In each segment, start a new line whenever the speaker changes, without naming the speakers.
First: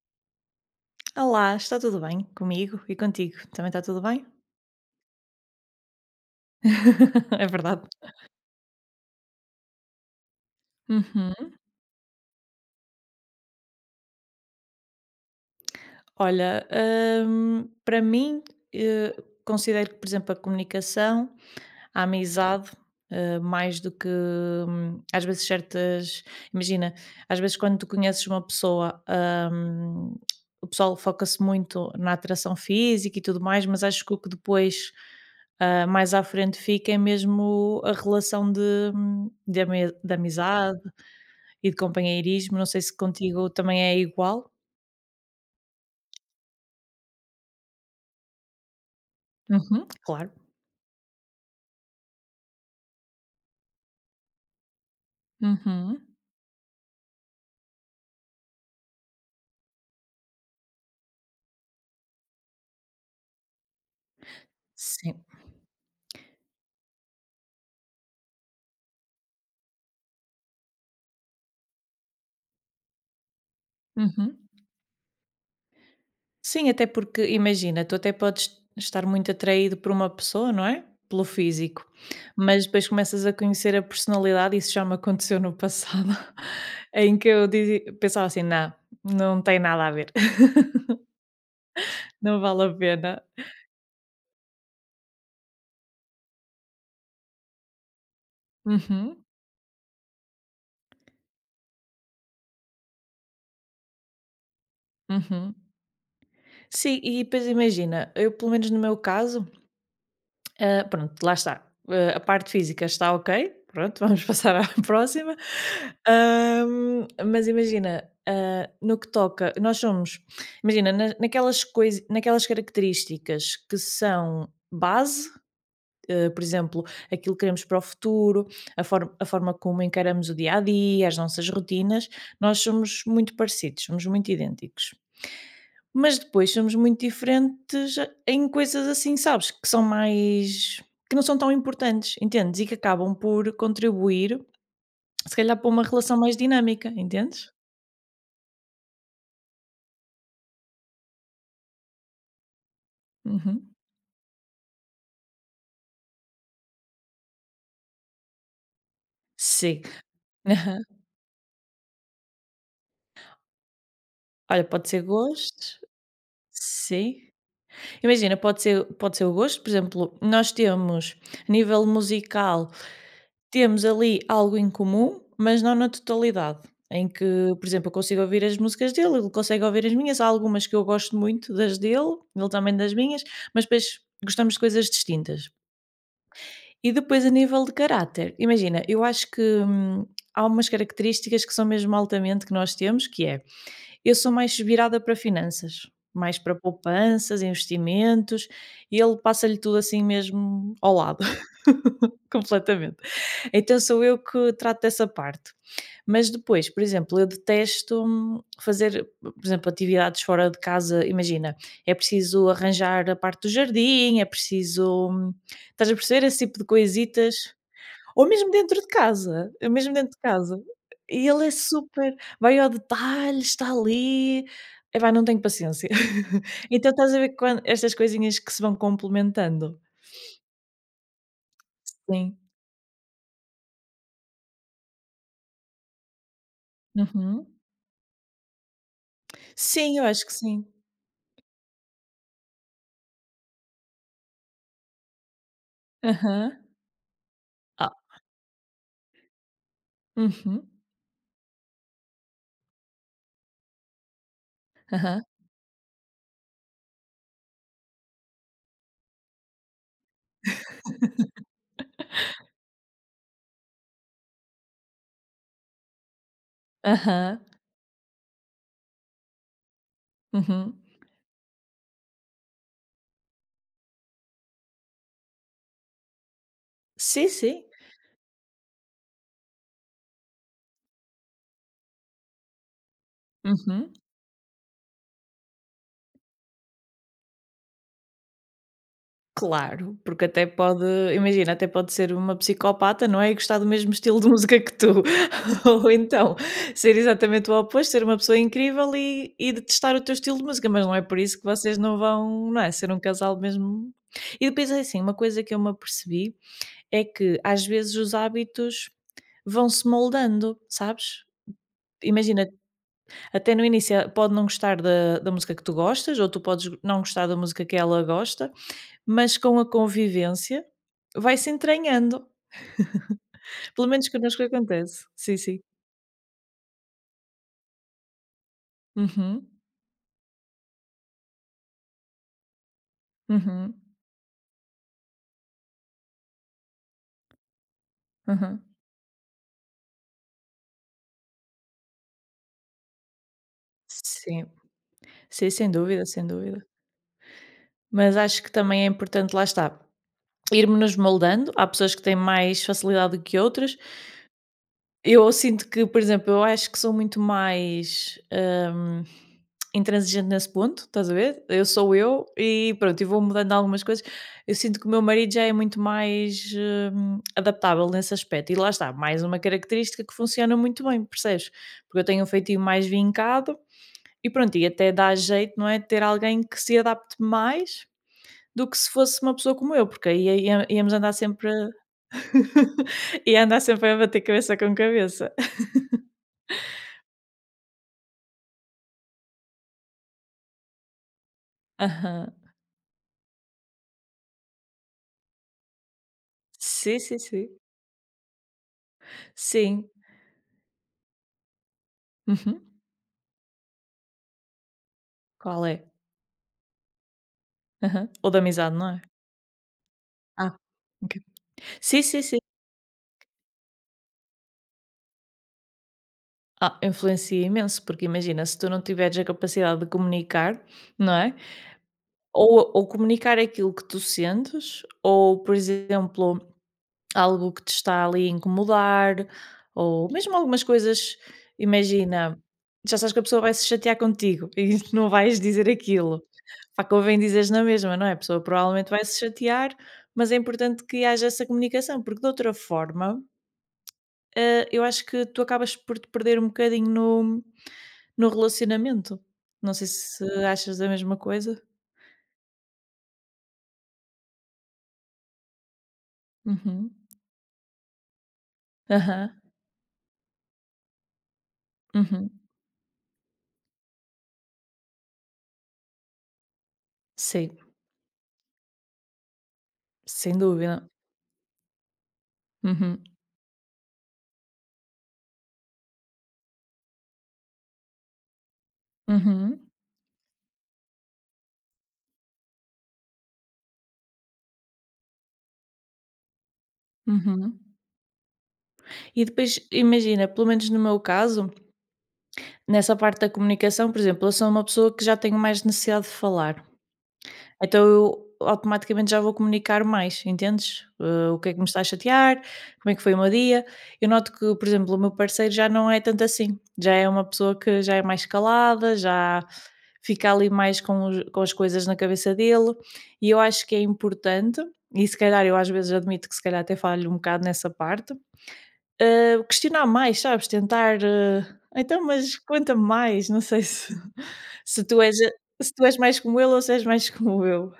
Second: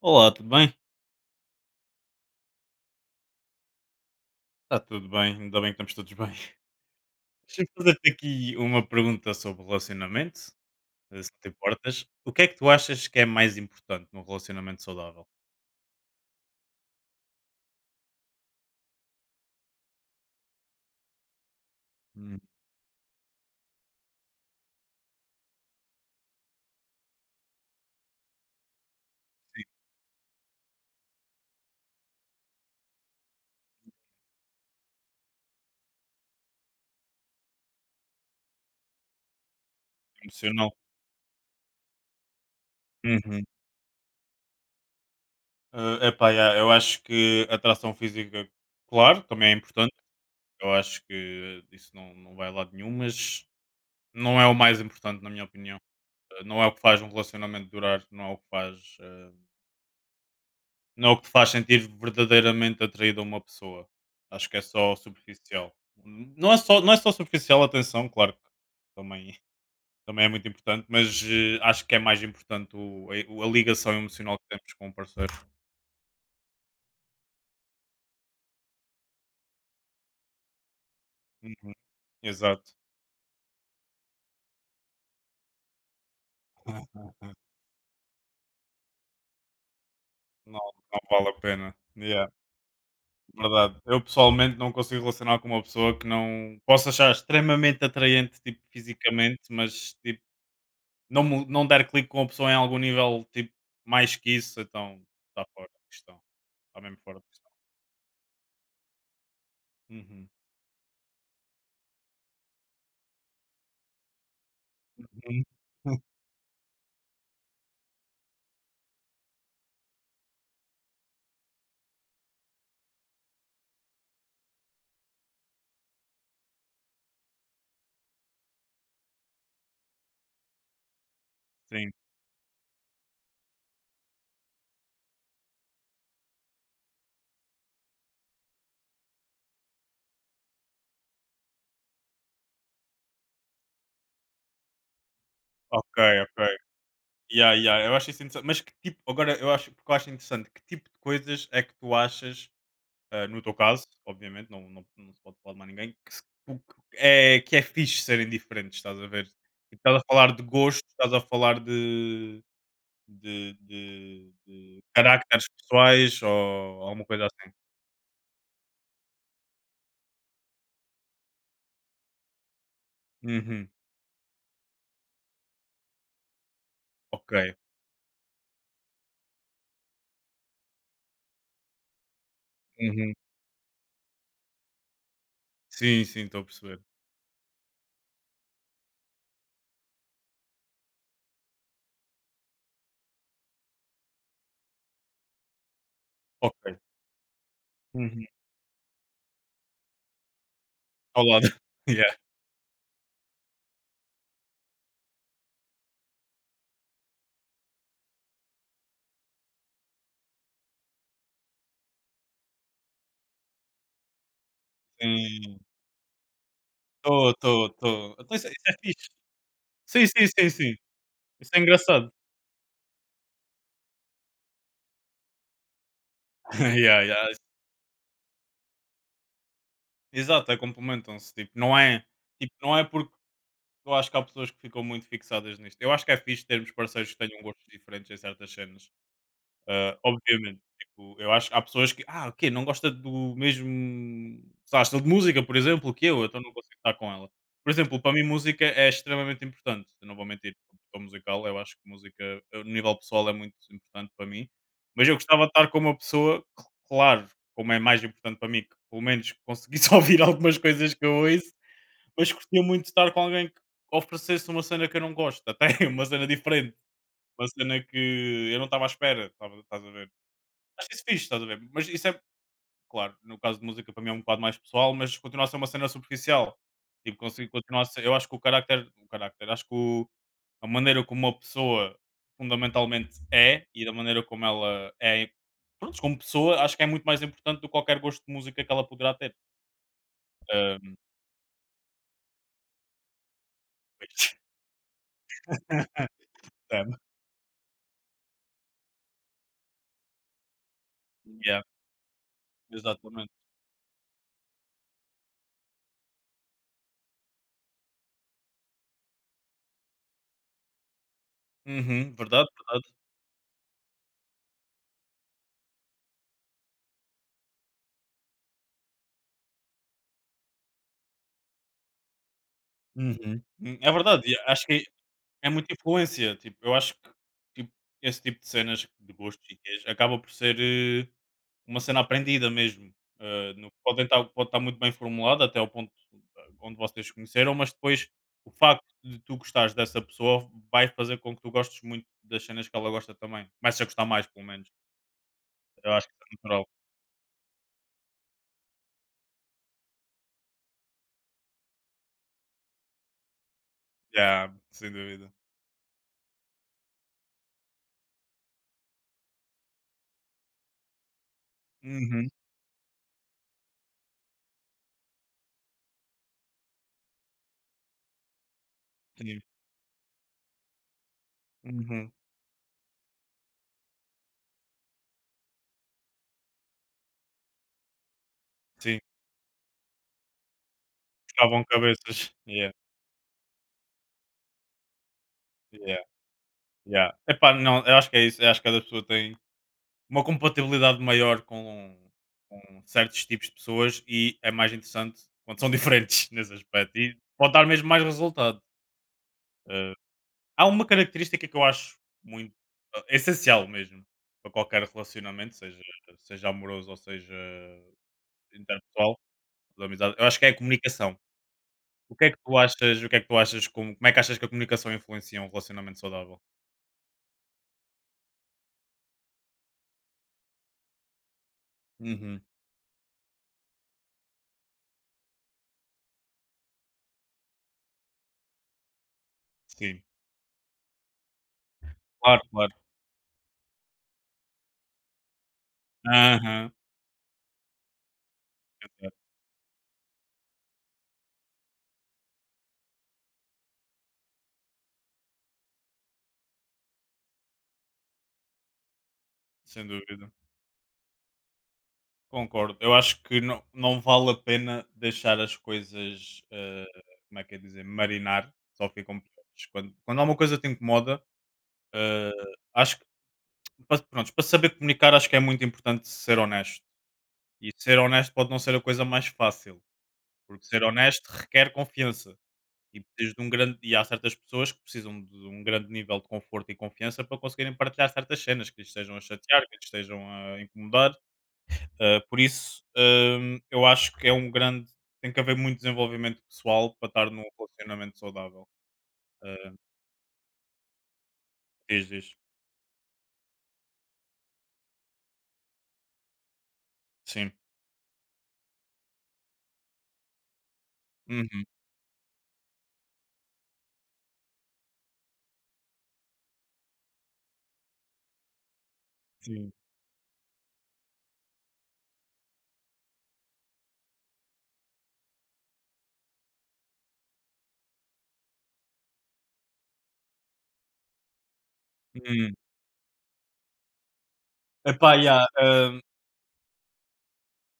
Olá, tudo bem?
Olá, está tudo bem comigo e contigo? Também está tudo bem?
Está tudo bem, ainda bem que estamos todos bem.
É
Deixa-me
verdade.
fazer-te aqui uma pergunta sobre relacionamento, se não te
Uhum.
importas. O que é que tu achas que é mais importante num relacionamento saudável?
Olha, para mim, eh, considero que, por exemplo, a comunicação, a
Hum.
amizade, mais do que às vezes certas. Imagina, às vezes quando tu conheces uma pessoa, hum, o pessoal foca-se muito na atração física e tudo mais, mas acho que o que depois, mais à frente, fica é mesmo a relação de
Emocional?
amizade e de companheirismo. Não sei se
Uhum.
contigo também é igual.
Epá, yeah, eu acho que atração física, claro, também é
Uhum,
importante.
claro.
Eu acho que isso não vai a lado nenhum, mas não é o mais importante, na minha opinião.
Uhum.
Não é o que faz um relacionamento durar, não é o que faz. Não é o que te faz sentir verdadeiramente atraído a uma pessoa. Acho que é só
Sim.
superficial. Não é só superficial, atenção, claro que também, também é muito importante, mas acho que é mais importante a ligação
Uhum.
emocional que temos com o parceiro.
Sim, até porque imagina, tu até podes estar muito atraído por uma pessoa, não é? Pelo
Uhum,
físico, mas
exato.
depois começas a conhecer a personalidade, isso já me aconteceu no passado, em que eu dizia, pensava assim, não, não tem nada a ver,
Não, não vale a pena. Yeah,
não vale a pena.
verdade. Eu pessoalmente não consigo relacionar com uma pessoa que não posso achar extremamente atraente tipo,
Uhum,
fisicamente, mas tipo, não der clique com a pessoa em algum nível tipo, mais que isso, então está
uhum.
fora de questão. Está mesmo
Sim,
fora
e
de
depois
questão.
imagina, eu pelo menos no meu caso,
Uhum.
Ah, pronto, lá está. Ah, a parte física está ok, pronto, vamos passar à próxima.
Uhum.
Mas imagina, no que toca, nós somos, imagina, naquelas coisas, naquelas características que são base, por exemplo, aquilo que queremos para o futuro, a forma como encaramos o dia a dia, as nossas
Sim.
rotinas, nós somos muito parecidos, somos muito idênticos. Mas depois somos muito diferentes em coisas assim, sabes, que não são tão importantes, entendes? E que acabam por contribuir, se calhar, para uma
Ok,
relação mais
ok.
dinâmica, entendes?
Yeah, yeah. Eu acho isso interessante. Mas que tipo, agora eu acho, porque eu acho interessante, que tipo de coisas é que tu achas, no teu
Uhum.
caso, obviamente, não se pode falar de mais ninguém, que, se- o que é fixe serem diferentes, estás a ver? Tipo,
Sim.
estás a falar de
Aham.
gostos, estás a falar de,
Olha,
de
pode ser
caracteres
gostos
pessoais ou alguma
sim.
coisa assim.
Imagina, pode ser o gosto, por exemplo, nós temos a nível musical,
Uhum.
temos ali algo em comum, mas não na totalidade, em que,
Ok.
por exemplo, eu consigo ouvir as músicas dele, ele consegue ouvir as minhas, há algumas que eu gosto muito das dele, ele também das
Uhum.
minhas, mas depois gostamos de coisas distintas.
Sim, sim, estou a perceber.
E depois a nível de caráter, imagina, eu acho que, há umas características que são mesmo altamente que nós temos, que é eu sou mais virada para finanças, mais para
Ok.
poupanças,
Uhum.
investimentos, e ele passa-lhe tudo assim mesmo ao
Ao
lado,
lado. Yeah.
completamente. Então sou eu que trato dessa parte. Mas depois, por exemplo, eu detesto fazer, por exemplo, atividades fora de casa. Imagina, é preciso arranjar a parte do jardim, é preciso.
Sim.
Estás a perceber esse tipo de
Estou,
coisitas?
estou, estou.
Ou
Então
mesmo
isso é
dentro de
fixe.
casa, ou mesmo
Sim,
dentro de
sim, sim,
casa.
sim.
E ele é
Isso é engraçado.
super vai ao detalhe, está ali. Epá, não tenho paciência. Então
Yeah,
estás a
yeah.
ver quan estas coisinhas que se vão complementando.
Exato, é complementam-se.
Sim.
Tipo, não é porque eu acho que há pessoas que ficam muito fixadas nisto. Eu acho que é fixe termos parceiros que tenham
Uhum.
gostos diferentes em certas cenas.
Sim, eu acho que
Obviamente,
sim.
tipo, eu acho que há pessoas que, ah, ok, não gosta do mesmo sei lá, estilo de música, por exemplo, que eu, então não
Aham.
consigo estar com ela. Por
Ah.
exemplo, para mim, música é extremamente importante, eu não vou mentir,
Uhum.
como produtor musical, eu acho que música, no nível pessoal, é muito importante para mim, mas eu
Aham.
gostava de estar com uma pessoa, claro, como é mais importante para mim, que pelo menos conseguisse ouvir algumas coisas que eu ouço, mas gostaria muito de estar com alguém que oferecesse uma cena que eu não gosto, até uma cena diferente,
Aham.
uma cena que eu não estava à espera, estás a ver?
Uhum.
Acho isso fixe, estás a ver? Mas isso é, claro, no caso de música para mim é um bocado mais pessoal, mas continua a ser uma cena superficial. Tipo,
Sim,
consigo
sim.
continuar a ser. Eu acho que o carácter, acho que a maneira como uma pessoa fundamentalmente é e da
Uhum.
maneira como ela é, pronto, como pessoa, acho que é muito mais importante do que qualquer gosto de música que ela poderá ter.
Claro, porque até pode
Ahm,
imagina, até pode ser uma psicopata, não é, e gostar do mesmo estilo de música que tu. Ou então,
é,
ser exatamente o oposto, ser uma pessoa incrível e detestar o teu estilo de música, mas não é por isso que
yeah,
vocês não vão, não é, ser um
exatamente.
casal mesmo e depois é assim, uma coisa que eu me apercebi é que às vezes os hábitos vão-se moldando, sabes?
Uhum,
Imagina,
verdade, verdade.
até no início ela pode não gostar da música que tu gostas, ou tu podes não gostar da música que ela gosta, mas com a convivência vai-se entranhando.
Uhum.
Pelo
É
menos
verdade, e
connosco
acho que
acontece. Sim,
é
sim.
muita influência, tipo, eu acho que tipo, esse tipo de cenas de
Uhum,
gostos e queijos acaba por ser uma cena aprendida mesmo.
uhum,
Pode estar muito bem formulada até ao ponto onde vocês se conheceram, mas depois o
aham.
facto de tu gostares dessa pessoa vai fazer com que tu gostes muito das cenas que ela gosta também. Começa a gostar mais, pelo
Sim,
menos.
sim, sem
Eu
dúvida,
acho que
sem
isso é
dúvida.
natural.
Mas acho que também é importante, lá está, irmo-nos moldando. Há pessoas que têm mais facilidade do que outras.
Yeah, sem
Eu
dúvida.
sinto que, por exemplo, eu acho que sou muito mais, intransigente nesse ponto, estás a ver? Eu sou eu
Uhum,
e pronto, e vou mudando algumas coisas. Eu sinto que o meu marido já é muito mais, adaptável nesse aspecto. E lá está, mais uma
sim.
característica que funciona muito bem, percebes? Porque eu
Uhum,
tenho um feitio mais vincado e pronto, e até dá jeito, não é? Ter alguém que se adapte mais do que se
sim.
fosse uma pessoa como eu, porque aí ia íamos andar sempre
Estavam
a
cabeças. Yeah,
ia andar sempre a bater cabeça com cabeça.
yeah, yeah. Epá, não, eu acho que é isso. Eu acho que cada pessoa tem uma compatibilidade maior
Aham.
com certos tipos de pessoas e é mais interessante quando são diferentes nesse aspecto
Sim,
e
sim, sim.
pode dar mesmo mais resultado.
Sim.
Eh, há uma característica que eu acho muito
Uhum.
essencial mesmo para qualquer relacionamento,
Qual é?
seja amoroso ou seja
Aham. Ou da amizade, não é?
interpessoal, de amizade, eu acho que é
Ah,
a
ok.
comunicação.
Sim,
O
sim,
que é que
sim.
tu achas? O que é que tu achas? Como é que achas que a comunicação influencia um relacionamento saudável?
Ah, influencia imenso, porque imagina, se tu não tiveres a capacidade de comunicar, não é?
Uhum.
Ou comunicar aquilo que tu sentes, ou, por exemplo, algo que te está ali a incomodar,
Sim,
ou mesmo algumas coisas, imagina,
claro, claro.
já sabes que a pessoa vai se chatear contigo e não vais dizer aquilo.
Aham,
Pá, convém dizeres na mesma, não é? A pessoa provavelmente vai
é,
se chatear, mas é importante que haja essa comunicação, porque de outra forma, eu acho que tu acabas por te perder um bocadinho no relacionamento. Não sei
sem
se
dúvida.
achas a mesma coisa.
Concordo. Eu acho que não vale a pena deixar as coisas,
Uhum.
como é que é dizer, marinar, só ficam
Aham.
piores. Quando alguma coisa te incomoda,
Uhum.
eh, acho que, pronto, para saber comunicar, acho que é muito importante ser honesto.
Sim,
E ser honesto pode não ser a coisa mais fácil,
sem
porque ser
dúvida.
honesto requer confiança. E,
Uhum.
precisas de um grande, e há certas pessoas que precisam de um grande nível de conforto e confiança para conseguirem partilhar certas cenas que lhes estejam a
Uhum.
chatear, que lhes estejam a incomodar. Por isso, um, eu acho que é um grande. Tem que haver muito desenvolvimento pessoal para estar num
Uhum.
relacionamento saudável.
E depois,
Uh,
imagina, pelo menos no meu caso,
diz, diz.
nessa parte da comunicação, por exemplo, eu sou uma pessoa que já tenho mais necessidade de falar.
Sim.
Então eu automaticamente já vou comunicar mais, entendes? O que é que me
Uhum.
está a chatear? Como é que foi o meu dia? Eu noto que, por exemplo, o meu parceiro já não é tanto assim. Já é uma pessoa que já é mais calada, já
Sim.
fica ali mais com as coisas na cabeça dele. E eu acho que é importante, e se calhar eu às vezes admito que se calhar até falho um bocado nessa parte, questionar mais, sabes, tentar, "Então, mas
Uhum.
conta-me mais", não sei se se tu
Epá,
és
yeah,
se tu és
um,
mais como ele ou se és mais como eu.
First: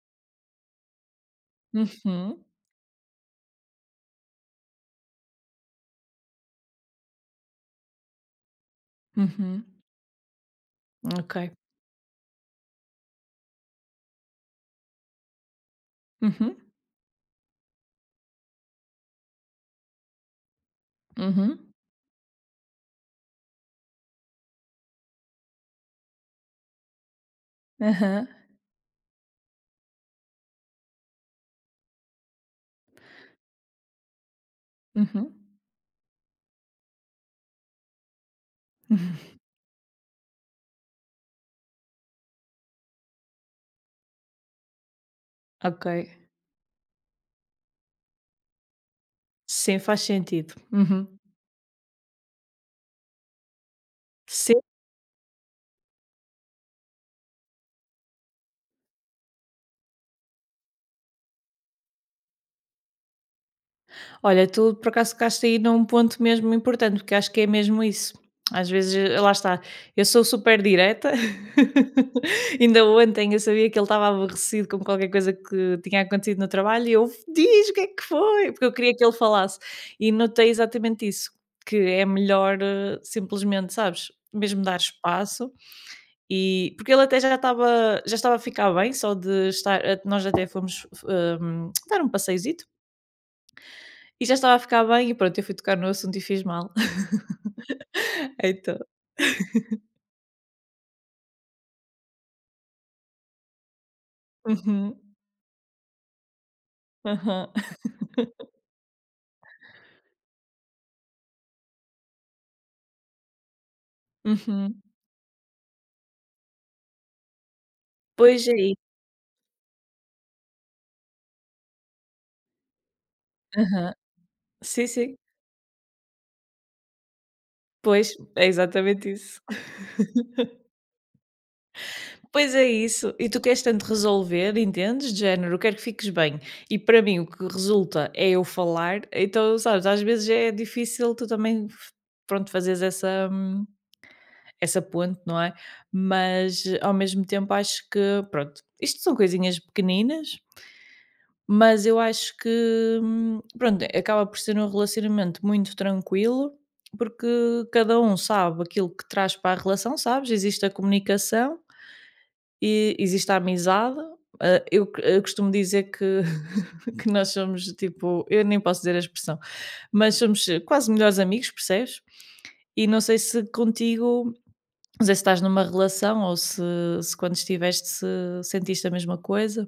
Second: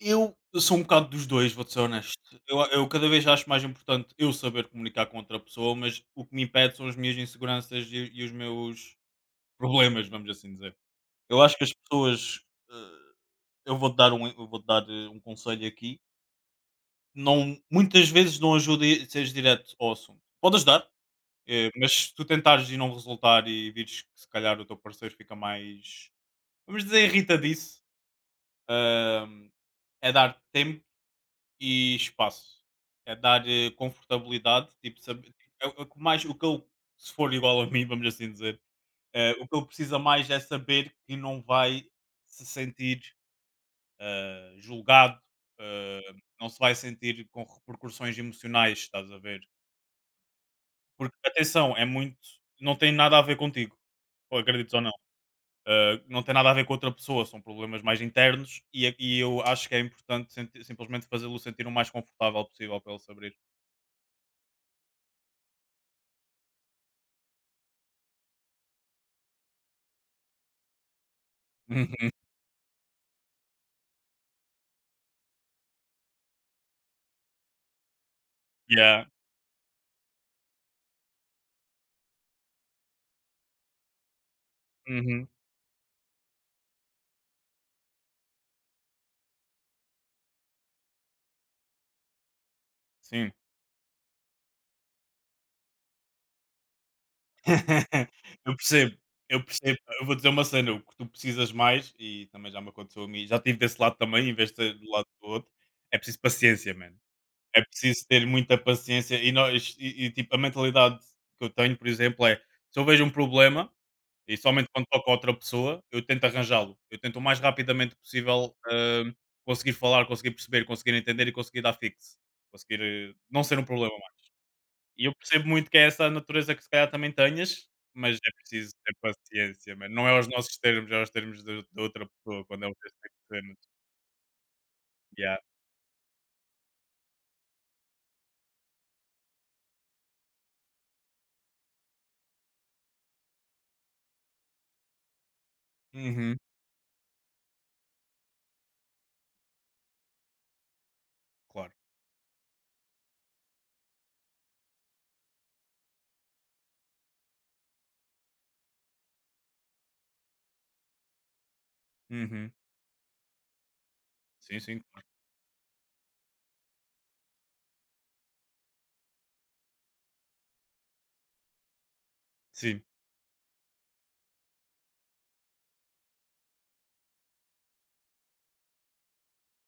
eu sou um bocado dos dois, vou-te ser honesto.
Uhum,
Eu cada vez acho mais importante eu saber comunicar com outra pessoa, mas o que me impede são as minhas inseguranças e os meus
uhum,
problemas, vamos assim dizer.
ok.
Eu acho que as pessoas. uh, eu vou-te dar, um, eu vou-te dar um conselho aqui.
Uhum,
Não muitas vezes não ajuda e seres direto ao assunto. Pode ajudar,
uhum,
mas se tu tentares e não resultar e vires que se calhar o teu parceiro fica mais, vamos dizer, irritadiço,
aham,
hum, é dar tempo e espaço. É dar, confortabilidade, tipo,
uhum.
saber é o que mais o que ele, se for igual a mim, vamos assim dizer, o que ele precisa mais é saber que não vai se sentir, julgado,
Ok,
ah, não se vai sentir com repercussões emocionais, estás a ver?
sim, faz sentido. Uhum.
Porque, atenção, é muito não tem nada a ver contigo, ou
Sim.
acredites ou não. Não tem nada a ver com outra pessoa, são problemas mais internos e, e eu acho que é importante simplesmente fazê-lo sentir o mais confortável possível para ele se abrir.
Olha, tu por acaso tocaste aí num ponto mesmo importante, porque acho que é mesmo isso. Às vezes, lá está, eu sou super direta.
Uhum.
Ainda ontem eu sabia que ele estava aborrecido com qualquer coisa que tinha acontecido no trabalho e eu diz o que é que foi, porque eu queria que
Yeah.
ele falasse. E notei exatamente isso, que é melhor simplesmente, sabes, mesmo dar
Uhum.
espaço e porque ele até já estava a ficar bem, só de estar, nós até fomos dar um passeiozito
Sim.
e já estava a ficar bem e pronto, eu fui tocar no assunto e fiz mal.
Eu
Então,
percebo, eu percebo. Eu vou dizer uma cena, o que tu precisas mais, e também já me aconteceu a mim, já tive desse lado também, em vez de ser do
uhum,
lado do outro, é preciso paciência, man.
aham,
É preciso ter muita paciência e nós e tipo, a mentalidade que eu tenho, por exemplo, é: se eu vejo um problema, e somente
uhum.
quando toca a outra pessoa, eu tento arranjá-lo. Eu tento o mais rapidamente
Pois é
possível,
isso,
conseguir falar, conseguir perceber, conseguir entender e conseguir dar fixe. Conseguir, não ser um problema
aham.
mais.
Sim,
E eu
sim.
percebo muito que é essa a natureza que se calhar também tenhas,
Pois,
mas é
é
preciso ter
exatamente isso.
paciência, mano. Não é aos nossos termos, é aos termos da outra pessoa,
Pois
quando
é
é o
isso. E tu
termo.
queres tanto resolver, entendes? De
Yeah.
género, eu quero que fiques bem. E para mim o que resulta é eu falar, então, sabes, às vezes é difícil tu também f pronto, fazeres essa ponte, não é?
Uhum.
Mas, ao mesmo tempo, acho que pronto, isto são coisinhas pequeninas.
Claro.
Mas eu acho que, pronto, acaba por ser um relacionamento muito tranquilo, porque cada um sabe aquilo que traz para a relação, sabes? Existe a comunicação
Uhum.
e existe a amizade.
Sim,
Ah,
sim,
eu, c-
claro.
eu costumo dizer que, que nós somos tipo, eu nem posso dizer a expressão, mas somos quase melhores amigos, percebes?
Sim.
E não sei se contigo, não sei se estás numa relação ou se quando estiveste se sentiste a mesma coisa.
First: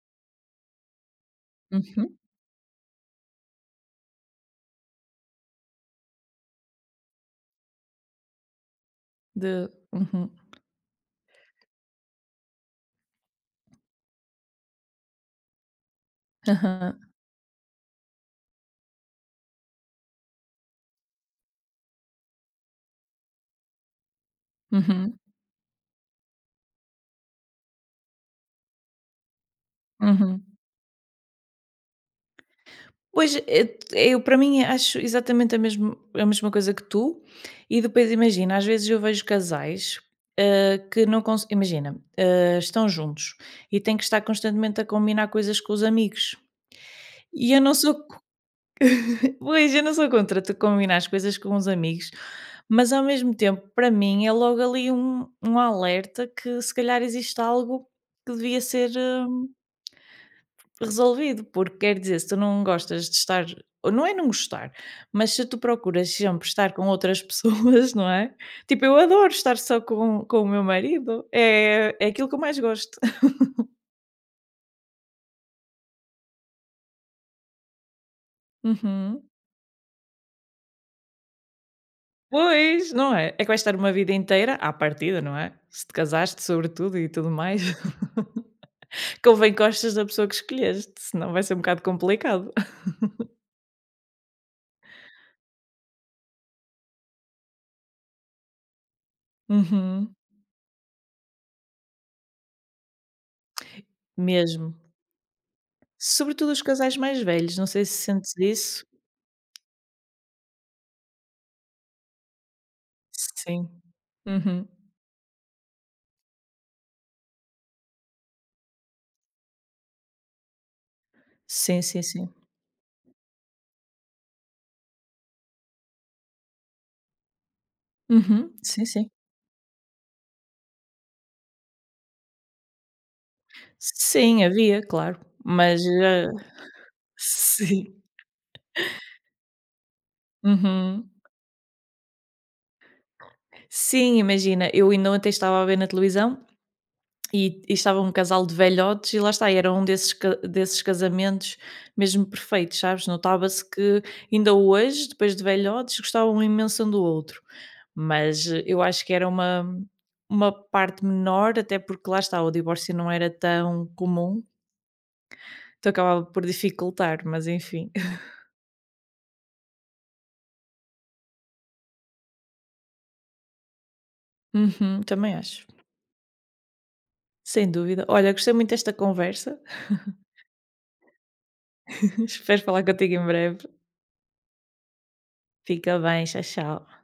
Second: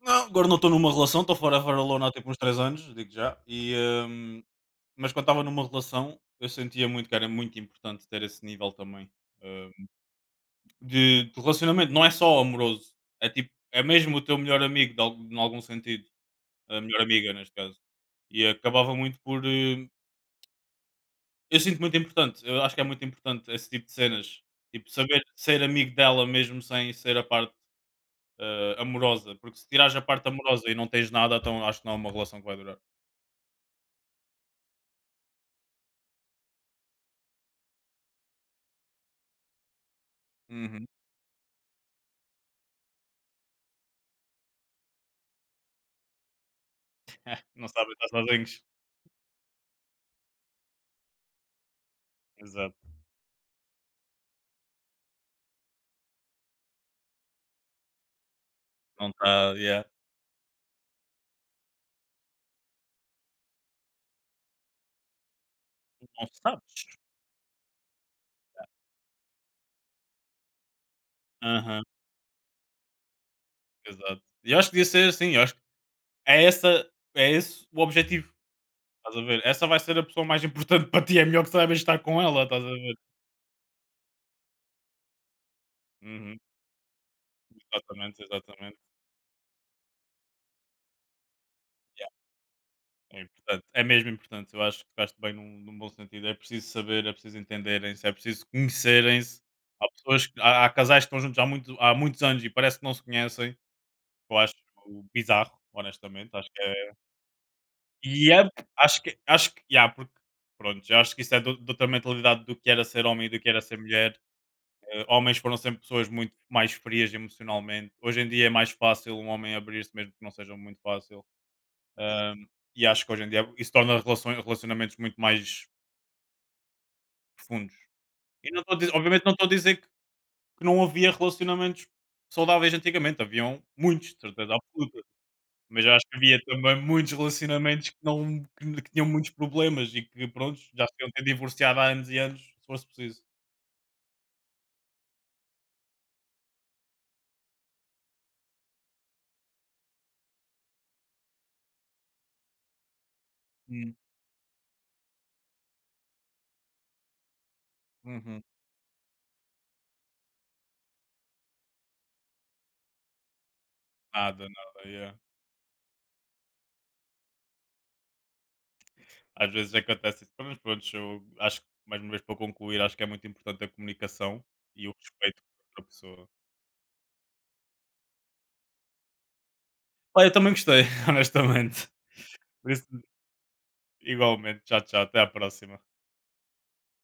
Não, agora não estou numa relação, estou forever alone há
Uhum.
tipo uns 3 anos, digo já. E, hum, mas quando estava numa relação, eu sentia muito que era muito importante ter esse nível também hum,
Uhum.
de relacionamento. Não é só amoroso, é tipo, é mesmo o teu melhor amigo, em algum sentido. A
aham,
melhor amiga, neste caso. E acabava muito por. Eu sinto muito importante, eu acho que é muito importante esse tipo de cenas. Tipo,
uhum.
saber ser amigo dela mesmo sem ser a parte amorosa. Porque se tirares a parte
Uhum.
amorosa e não tens nada, então acho que não é uma relação que vai durar.
Pois, eu para mim acho exatamente a mesma coisa que tu, e depois imagina, às vezes eu vejo casais,
Uhum.
que não cons imagina, estão juntos e têm que estar constantemente a combinar coisas com os amigos. E eu
Não
não
sabem
sou
estar
co
sozinhos.
Pois, eu não sou contra tu combinar as coisas com os amigos,
Exato.
mas ao mesmo tempo, para mim, é logo ali um alerta que se calhar existe algo que devia ser
Não
hum,
está yeah.
Resolvido, porque quer dizer, se tu não gostas de estar ou não é não gostar, mas se tu procuras
Não
sempre estar com
sabes.
outras pessoas, não é? Tipo, eu adoro estar só com o meu marido,
Aham.
é aquilo que eu mais gosto.
Exato. E eu acho que devia ser assim, eu acho que é essa é esse o objetivo, estás
Uhum.
a ver? Essa vai ser a pessoa mais importante para ti, é melhor que saibas estar com ela, estás a
Pois,
ver?
não é? É que vais estar uma vida inteira à partida, não é? Se te
Uhum.
casaste, sobretudo, e tudo mais.
Exatamente, exatamente.
Convém que gostes da pessoa que escolheste, senão vai ser um bocado
Yeah.
complicado.
É importante. É mesmo importante. Eu acho que tocaste bem num num bom sentido. É preciso saber, é preciso entenderem-se, é preciso conhecerem-se. Há
Uhum,
pessoas que há casais que estão juntos há, muito, há muitos anos e parece que não se conhecem. Que Eu acho
mesmo.
bizarro, honestamente. Acho
Sobretudo os
que é.
casais mais velhos, não sei se
E
sentes
é
isso.
acho que yeah, porque pronto, já acho que isso é do ou de outra mentalidade do que era ser homem e do que era
Sim.
ser mulher.
Uhum.
Homens foram sempre pessoas muito mais frias emocionalmente. Hoje em dia é mais fácil um homem abrir-se, mesmo que não seja muito fácil.
Sim, sim, sim.
Ahm, e acho que hoje em dia isso torna relações relacionamentos muito mais profundos. E
Uhum.
não estou a
Sim,
dizer
sim.
obviamente não estou a dizer que não havia relacionamentos saudáveis antigamente, haviam muitos, de
Sim,
certeza
havia,
absoluta.
claro. Mas,
Mas eu acho que havia também muitos relacionamentos
sim.
que não que que tinham muitos problemas e que pronto já se
Uhum.
deviam ter divorciado há anos e anos, se fosse preciso.
Sim, imagina, eu ainda ontem estava a ver na televisão e estava um casal de velhotes e lá está, era um desses casamentos mesmo perfeitos, sabes? Notava-se
Hum,
que ainda hoje, depois de velhotes, gostavam imenso um do outro.
uhum.
Mas eu acho que era uma parte menor, até porque lá está, o divórcio não era tão comum,
Nada, nada, yeah.
então acabava por dificultar, mas enfim.
Às vezes acontece isso, mas pronto eu acho que mais uma vez para concluir, acho que é muito importante a comunicação e o
Uhum, também
respeito por
acho.
outra pessoa.
Sem dúvida. Olha, gostei muito desta conversa.
Olha, eu também gostei, honestamente.
Espero
Por
falar
isso,
contigo em breve.
igualmente. Tchau, tchau, até à próxima.
Fica bem. Tchau, tchau.